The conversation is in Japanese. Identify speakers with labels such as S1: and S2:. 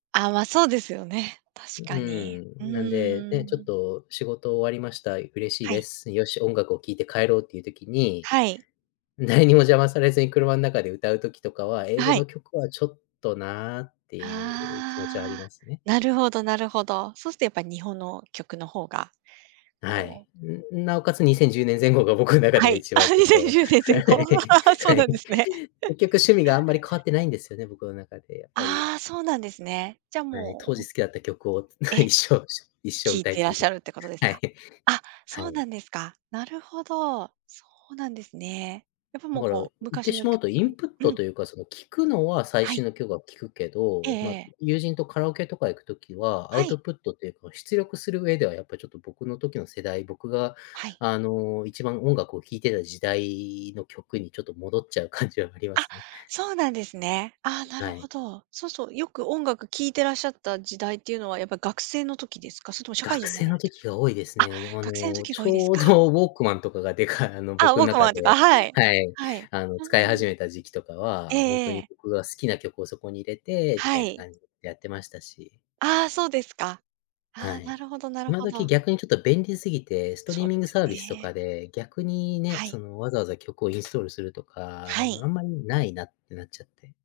S1: あ、ま、そうですよね、確
S2: う
S1: かに。う
S2: ーん。なんで、
S1: ー
S2: ね、ちょっ
S1: ん。
S2: と、仕事終わりました。嬉しい
S1: は
S2: で
S1: い。
S2: す、「よし、音楽を聴いて帰ろう」っていう時に、
S1: はい。
S2: 誰にも邪魔されずに、車ん中で歌う時とかは、
S1: あ、
S2: 「英語
S1: はい。
S2: の曲はちょっとな」っていう気持ちはあり
S1: あ
S2: ま
S1: あ。
S2: すね。
S1: なるほどなるほど。そうすっと、やっぱ日本の曲の方が
S2: なは
S1: こ
S2: い、
S1: う
S2: ううなおかつ、2010年前後が僕ん中
S1: あ、は
S2: で
S1: い。
S2: 一
S1: あ、
S2: 番ちょ
S1: に
S2: っ
S1: せん
S2: と、
S1: じゅうねん
S2: は
S1: 前
S2: い
S1: 後。そう
S2: は
S1: な
S2: い。
S1: んですね。
S2: 結局、趣味があんまり変わってないんですよね僕の中で、やっぱり。
S1: ああ、そうなんですね。じゃ、
S2: はい。
S1: もう
S2: 当
S1: ほん
S2: 時好きだった曲を、つ
S1: ええ。
S2: 一生、す、一生
S1: 聴い
S2: 歌い
S1: てらっ
S2: 続
S1: し
S2: け
S1: ゃるってことです
S2: は
S1: か。
S2: い。
S1: あ、
S2: は
S1: そう
S2: い。
S1: なんですか、なるほど。そうなんですね。やっぱ、
S2: だ
S1: もう、
S2: から
S1: こう、
S2: 言っ
S1: 昔
S2: てし
S1: の
S2: まう
S1: 曲
S2: と、インプッ
S1: うん
S2: ト
S1: r。
S2: というか、その、聴くのは最
S1: は
S2: 新
S1: い。
S2: の曲は聴くけ
S1: ええ
S2: ど、
S1: え
S2: ま、
S1: え。
S2: 友人とカラオケとか行く時は、ア
S1: は
S2: ウト
S1: い。
S2: プットっていうか、ま、出力する上では、やっぱ、ちょっと、僕の時の世代、僕が、
S1: はい。
S2: あの、一番音楽を聴いてた時代の曲にちょっと戻っちゃう感じはありま
S1: あ、
S2: すね。
S1: そうなんですね。あ、な
S2: は
S1: るほ
S2: い。
S1: ど。そうそうよく音楽聴いてらっしゃった時代っていうのは、やっぱ学生の時ですか？それとも社会
S2: 学
S1: 人にな
S2: 生
S1: ら
S2: の
S1: れてか
S2: 時が多いです
S1: ら？あ、
S2: ね。でも、あ
S1: 学生の
S2: の、
S1: 時
S2: ち
S1: が多いです
S2: ょう
S1: か。
S2: ど WALKMAN とかがでかあの、
S1: あ、
S2: 僕ん中
S1: WALKMAN っていうか、
S2: で
S1: はい。
S2: はい。
S1: はい。
S2: あの、
S1: ああ
S2: 使い始
S1: ん。
S2: めた時期とか
S1: え
S2: は、ほん
S1: え
S2: と
S1: え
S2: に
S1: え。
S2: 僕が好きな曲をそこに入れてみ
S1: は
S2: たいな
S1: い。
S2: 感じでやってましたし。
S1: ああ、そうですか。
S2: は
S1: はあ、
S2: い、
S1: なるほどなる
S2: 今
S1: ほ
S2: 時、
S1: ど。
S2: 逆にちょっと便利すぎて、ストリ
S1: そ
S2: ー
S1: う
S2: ミ
S1: で
S2: ング
S1: すよ
S2: サービスと
S1: ね。
S2: かで、逆にね、
S1: は
S2: そ
S1: い。
S2: の、わざわざ曲をインストールするとか、あ
S1: は
S2: の、
S1: い。
S2: あんまりないなってなっちゃって。